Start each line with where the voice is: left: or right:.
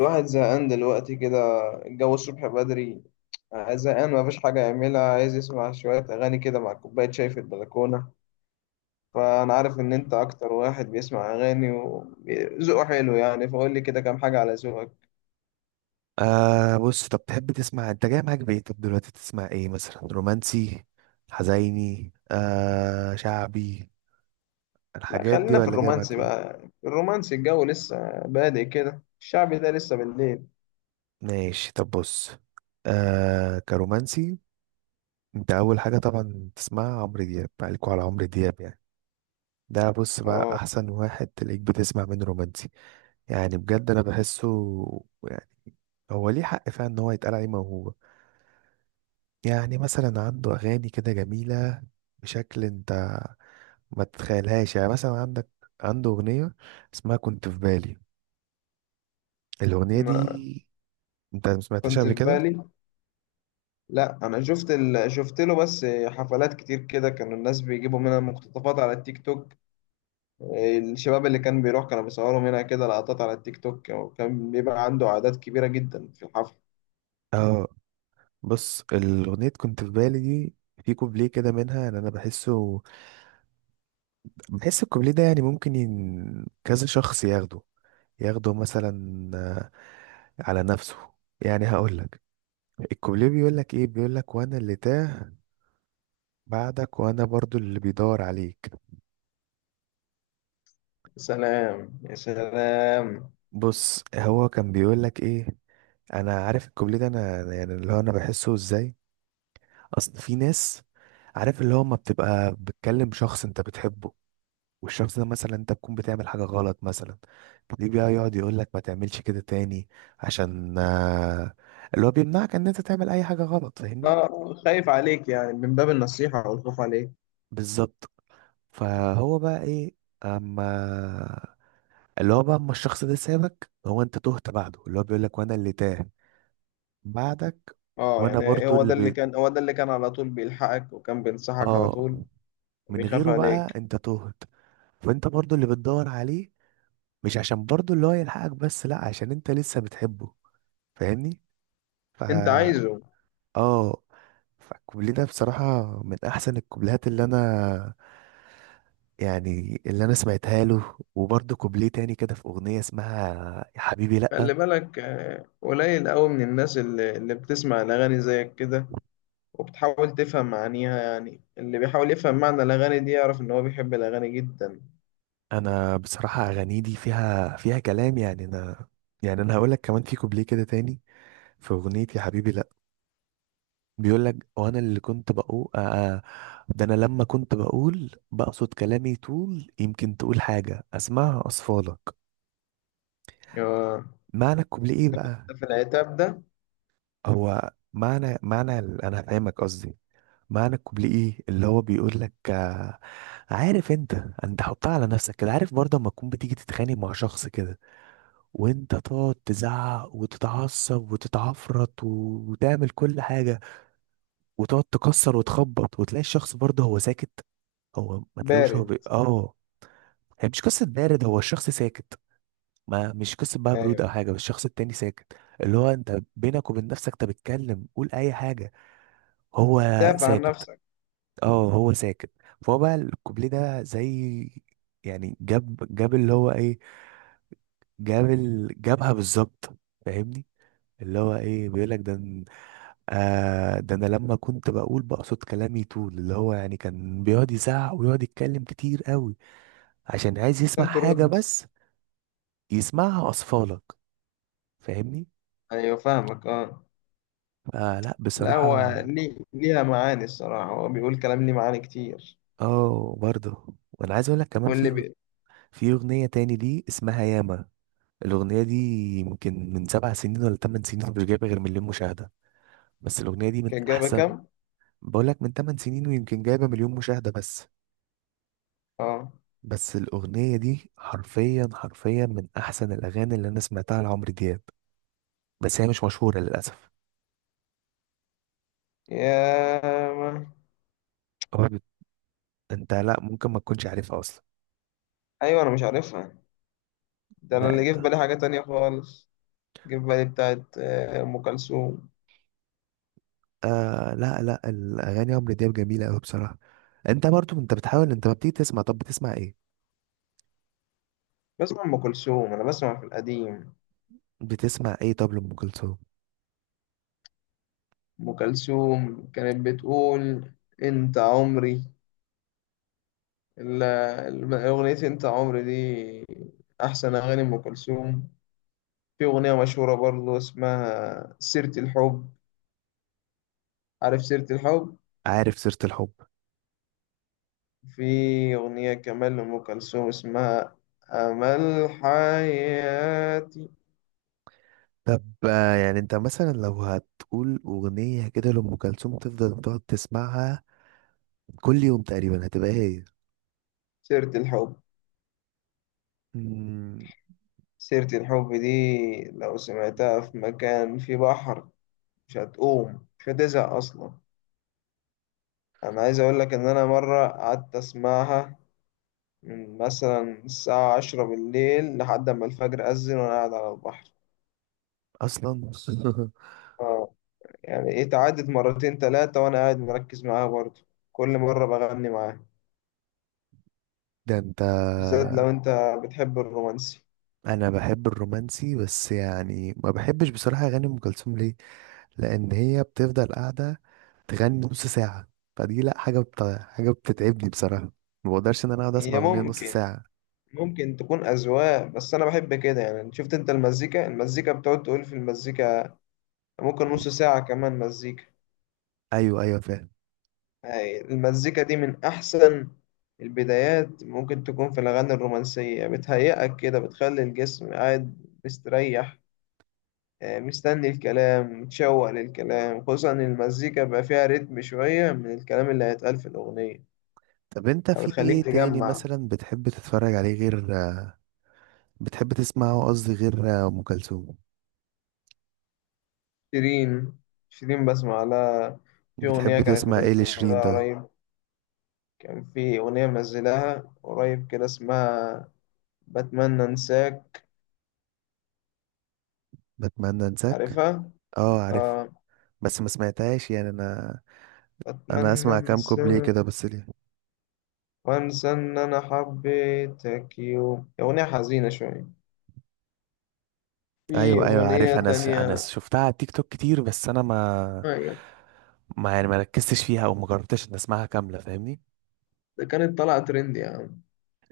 left: الواحد زهقان دلوقتي كده. الجو الصبح بدري. زهقان مفيش حاجة يعملها، عايز يسمع شوية أغاني كده مع كوباية شاي في البلكونة. فأنا عارف إن أنت أكتر واحد بيسمع أغاني وذوقه حلو يعني، فقول لي كده كام حاجة على ذوقك.
right: آه، بص، طب تحب تسمع؟ انت جاي معاك بايه؟ طب دلوقتي تسمع ايه مثلا؟ رومانسي، حزيني، آه شعبي؟
left: لا،
right: الحاجات دي
left: خلينا في
right: ولا جاي
left: الرومانسي
right: معاك ايه؟
left: بقى. الرومانسي الجو لسه بادئ كده، الشعبي ده لسه بالليل.
right: ماشي، طب بص، آه كرومانسي، انت اول حاجة طبعا تسمعها عمرو دياب. عليكوا على عمرو دياب يعني. ده بص بقى
left: اه.
right: احسن واحد تلاقيك بتسمع منه رومانسي. يعني بجد انا بحسه، يعني هو ليه حق فعلا ان هو يتقال عليه موهوب. يعني مثلا عنده اغاني كده جميلة بشكل انت ما تتخيلهاش. يعني مثلا عندك، عنده أغنية اسمها كنت في بالي. الأغنية
left: ما
right: دي أنت ما سمعتهاش
left: كنت
right: قبل
left: في
right: كده؟
left: بالي. لا، انا شفت شفت له بس حفلات كتير كده، كانوا الناس بيجيبوا منها مقتطفات على التيك توك. الشباب اللي كان بيروح كانوا بيصوروا منها كده لقطات على التيك توك، وكان بيبقى عنده أعداد كبيرة جدا في الحفل.
right: اه، بص الأغنية كنت في بالي دي، في كوبليه كده منها يعني أنا بحسه، بحس الكوبليه ده يعني ممكن كذا شخص ياخده، ياخده مثلا على نفسه. يعني هقول لك الكوبليه بيقول لك ايه. بيقول لك وانا اللي تاه بعدك، وانا برضو اللي بيدور عليك.
left: يا سلام يا سلام.
right: بص هو كان بيقول لك ايه؟ انا عارف الكوبليه ده، انا يعني اللي هو انا بحسه ازاي. اصل في ناس، عارف اللي هو ما بتبقى بتكلم شخص انت بتحبه، والشخص ده مثلا انت تكون بتعمل حاجة غلط مثلا، ليه بقى يقعد يقول لك ما تعملش كده تاني؟ عشان اللي هو بيمنعك ان انت تعمل اي حاجة غلط. فاهمني؟
left: اه، خايف عليك يعني، من باب النصيحة والخوف عليك.
right: بالظبط. فهو بقى ايه، اما اللي هو بقى اما الشخص ده سابك، هو انت تهت بعده. اللي هو بيقول لك وانا اللي تاه بعدك،
left: اه
right: وانا
left: يعني
right: برضو
left: هو
right: اللي
left: ده اللي
right: بيت
left: كان، هو ده اللي كان على طول بيلحقك وكان بينصحك على
right: اه
left: طول.
right: من
left: بيخاف
right: غيره بقى
left: عليك.
right: انت تهت. فانت برضو اللي بتدور عليه، مش عشان برضو اللي هو يلحقك بس، لا عشان انت لسه بتحبه. فاهمني؟
left: انت
right: فا
left: عايزه.
right: اه، فالكوبليه ده بصراحة من احسن الكوبليهات اللي انا، يعني اللي انا سمعتها له. وبرضو كوبليه تاني كده في اغنية اسمها يا حبيبي
left: خلي
right: لا.
left: بالك. قليل قوي من الناس اللي بتسمع الأغاني زيك كده وبتحاول تفهم معانيها، يعني اللي بيحاول يفهم معنى الأغاني دي يعرف إن هو بيحب الأغاني جدا.
right: انا بصراحة اغاني دي فيها، فيها كلام. يعني انا، يعني انا هقولك كمان في كوبليه كده تاني في اغنية يا حبيبي لا، بيقول لك وانا اللي كنت بقول ده انا لما كنت بقول بقصد كلامي، طول يمكن تقول حاجة اسمعها اصفالك.
left: آه،
right: معنى الكوبليه ايه بقى؟
left: في العتاب ده.
right: هو معنى انا فاهمك قصدي، معنى الكوبليه ايه؟ اللي هو بيقول لك آه، عارف انت، انت حطها على نفسك كده. عارف برضه اما تكون بتيجي تتخانق مع شخص كده، وانت تقعد تزعق وتتعصب وتتعفرط وتعمل كل حاجة، وتقعد تكسر وتخبط، وتلاقي الشخص برضه هو ساكت، هو ما تلاقوش هو
left: بارد.
right: اه، هي مش قصة بارد، هو الشخص ساكت. ما مش قصة بقى برود
left: ايوه.
right: او حاجة، بس الشخص التاني ساكت. اللي هو انت بينك وبين نفسك انت بتتكلم قول اي حاجة، هو
left: دافع عن
right: ساكت.
left: نفسك.
right: اه هو ساكت. فهو بقى الكوبليه ده زي، يعني جاب اللي هو ايه، جاب جابها بالظبط. فاهمني؟ اللي هو ايه بيقول لك ده آه، ده انا لما كنت بقول بقصد كلامي، طول اللي هو يعني كان بيقعد يزعق ويقعد يتكلم كتير قوي عشان عايز يسمع
left: عشان
right: حاجة
left: ترد.
right: بس، يسمعها اطفالك. فاهمني؟
left: ايوه فاهمك اه.
right: فلا
left: لا هو
right: بصراحه.
left: ليه، ليها معاني الصراحة، هو بيقول كلام ليه معاني كتير.
right: اه برضه، وانا عايز اقول لك كمان
left: واللي
right: في،
left: بي...
right: في اغنيه تاني دي اسمها ياما. الاغنيه دي يمكن من 7 سنين ولا 8 سنين، مش جايبه غير مليون مشاهده بس. الاغنيه دي من
left: كان جايبة
right: احسن،
left: كام؟
right: بقول لك من 8 سنين ويمكن جايبه مليون مشاهده بس.
left: اه.
right: بس الاغنيه دي حرفيا حرفيا من احسن الاغاني اللي انا سمعتها لعمرو دياب، بس هي مش مشهوره للاسف.
left: يا ما.
right: هو انت لا ممكن ما تكونش عارفها اصلا.
left: ايوه انا مش عارفها. ده انا اللي جه في
right: لا
left: بالي حاجة تانية خالص. جه في بالي بتاعت ام كلثوم.
right: آه، لا لا، الاغاني عمرو دياب جميله قوي بصراحه. انت برضو انت بتحاول، انت ما بتيجي تسمع؟ طب بتسمع ايه؟
left: بسمع ام كلثوم، انا بسمع في القديم.
right: بتسمع ايه طب لام كلثوم؟
left: ام كلثوم كانت بتقول انت عمري. ال- أغنية أنت عمري دي أحسن أغاني أم كلثوم. في أغنية مشهورة برضو اسمها سيرة الحب. عارف سيرة الحب.
right: عارف سيره الحب.
left: في أغنية كمان لأم كلثوم اسمها أمل حياتي.
right: طب آه، يعني انت مثلا لو هتقول اغنيه كده لام كلثوم تفضل تقعد تسمعها كل يوم تقريبا هتبقى ايه؟
left: سيرة الحب.
right: مم،
left: سيرة الحب دي لو سمعتها في مكان في بحر مش هتقوم، مش هتزهق أصلا. أنا عايز أقول لك إن أنا مرة قعدت أسمعها من مثلا الساعة 10 بالليل لحد ما الفجر أذن وأنا قاعد على البحر.
right: اصلا
left: اه، يعني إيه تعدت مرتين تلاتة وأنا قاعد مركز معاها برضه، كل مرة بغني معاها.
right: ده انت،
left: بالذات لو أنت بتحب الرومانسي.
right: انا بحب الرومانسي، بس يعني ما بحبش بصراحه اغاني ام كلثوم. ليه؟ لان هي بتفضل قاعده تغني نص ساعه. فدي لا حاجه حاجه بتتعبني بصراحه. ما بقدرش ان انا اقعد اسمع
left: هي
right: اغنيه نص
left: ممكن،
right: ساعه.
left: ممكن تكون أذواق، بس أنا بحب كده يعني. شفت أنت المزيكا، المزيكا بتقعد تقول في المزيكا، ممكن نص ساعة كمان مزيكا.
right: ايوه ايوه فاهم.
left: هاي المزيكا دي من أحسن البدايات ممكن تكون في الأغاني الرومانسية، بتهيئك كده، بتخلي الجسم قاعد مستريح. مستني الكلام، متشوق للكلام، خصوصا إن المزيكا بقى فيها رتم شوية من الكلام اللي هيتقال في الأغنية،
right: طب انت في
left: فبتخليك
right: ايه تاني
left: تجمع.
right: مثلا بتحب تتفرج عليه غير، بتحب تسمعه قصدي، غير ام كلثوم؟
left: شيرين. شيرين بسمع لها. في أغنية
right: بتحب
left: كانت
right: تسمع ايه لشيرين
left: منزلها
right: طيب؟
left: قريب. كان في أغنية منزلها قريب كده اسمها بتمنى أنساك.
right: بتمنى انساك.
left: عارفها؟
right: اه عارف،
left: آه.
right: بس ما سمعتهاش يعني انا، انا
left: بتمنى
right: اسمع كام كوبليه
left: أنساك
right: كده بس ليه.
left: وأنسى إن أنا حبيتك يوم، أغنية حزينة شوية. في
right: ايوه ايوه عارف،
left: أغنية
right: انا انا
left: تانية.
right: شفتها على تيك توك كتير، بس انا ما،
left: أيوة.
right: ما يعني ما ركزتش فيها او ما جربتش ان اسمعها كامله. فاهمني؟
left: ده كانت طالعة ترند يا عم.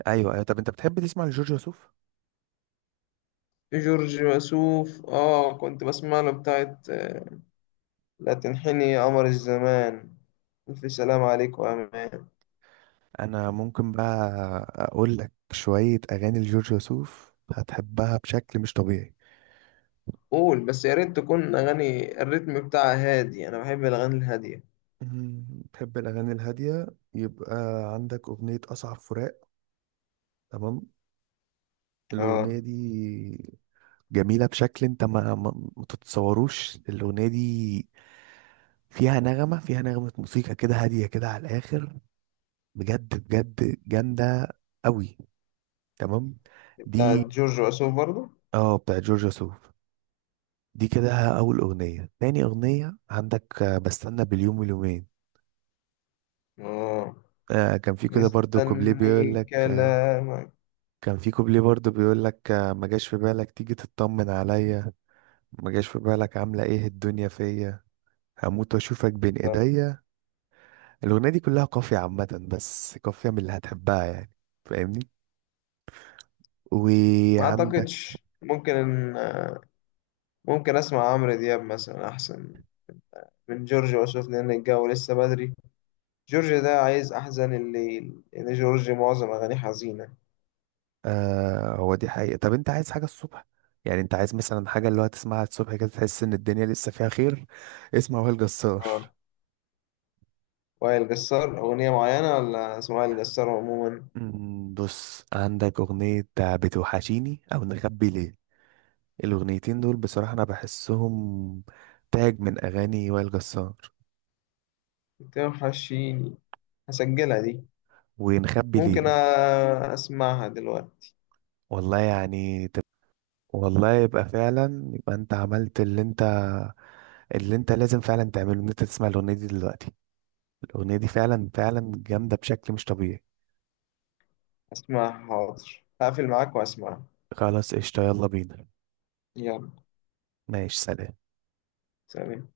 right: ايوه ايوه، طب انت بتحب تسمع لجورج وسوف؟
left: جورج وسوف اه، كنت بسمع له بتاعت لا تنحني يا قمر الزمان، ألف سلام عليك وأمان.
right: انا ممكن بقى اقول لك شويه اغاني لجورج وسوف هتحبها بشكل مش طبيعي.
left: قول بس، يا ريت تكون أغاني الريتم بتاعها هادي، أنا بحب الأغاني الهادية.
right: مم، بتحب الاغاني الهاديه. يبقى عندك اغنيه اصعب فراق، تمام؟
left: اه،
right: الاغنيه دي جميله بشكل انت ما تتصوروش. الاغنيه دي فيها نغمه، فيها نغمه موسيقى كده هاديه كده على الاخر. بجد بجد جامده قوي، تمام؟
left: بتاعت
right: دي
left: جورج وسوف برضو.
right: اه بتاع جورجيا سوف. دي كده ها، اول اغنيه. تاني اغنيه عندك بستنى باليوم واليومين.
left: اه،
right: آه كان في كده برضو كوبليه بيقول
left: مستني
right: لك آه،
left: كلامك.
right: كان في كوبليه برضو بيقول لك آه، ما جاش في بالك تيجي تطمن عليا، ما جاش في بالك عامله ايه الدنيا فيا، هموت واشوفك بين ايديا. الاغنيه دي كلها قافيه عامه، بس قافيه من اللي هتحبها يعني. فاهمني؟
left: ما
right: وعندك،
left: أعتقدش، ممكن، ممكن أسمع عمرو دياب مثلا أحسن من جورج وسوف لأن الجو لسه بدري. جورج ده عايز أحزن الليل، لأن جورج معظم أغانيه حزينة.
right: آه هو دي حقيقة. طب انت عايز حاجة الصبح؟ يعني انت عايز مثلا حاجة اللي هو تسمعها الصبح كده تحس ان الدنيا لسه فيها خير، اسمع وائل جسار.
left: اه. وائل جسار أغنية معينة ولا اسم وائل جسار عموما؟
right: مم، بص عندك أغنية بتوحشيني أو نخبي ليه. الأغنيتين دول بصراحة أنا بحسهم تاج من أغاني وائل جسار.
left: بتوحشيني هسجلها دي.
right: ونخبي
left: ممكن أ-
right: ليه
left: أسمعها دلوقتي.
right: والله يعني والله يبقى فعلا، يبقى انت عملت اللي انت، اللي انت لازم فعلا تعمله، ان انت تسمع الأغنية دي دلوقتي. الأغنية دي فعلا فعلا جامدة بشكل مش طبيعي.
left: أسمعها، حاضر، هقفل معاك وأسمعها.
right: خلاص قشطة، يلا بينا.
left: يلا.
right: ماشي سلام.
left: سلام.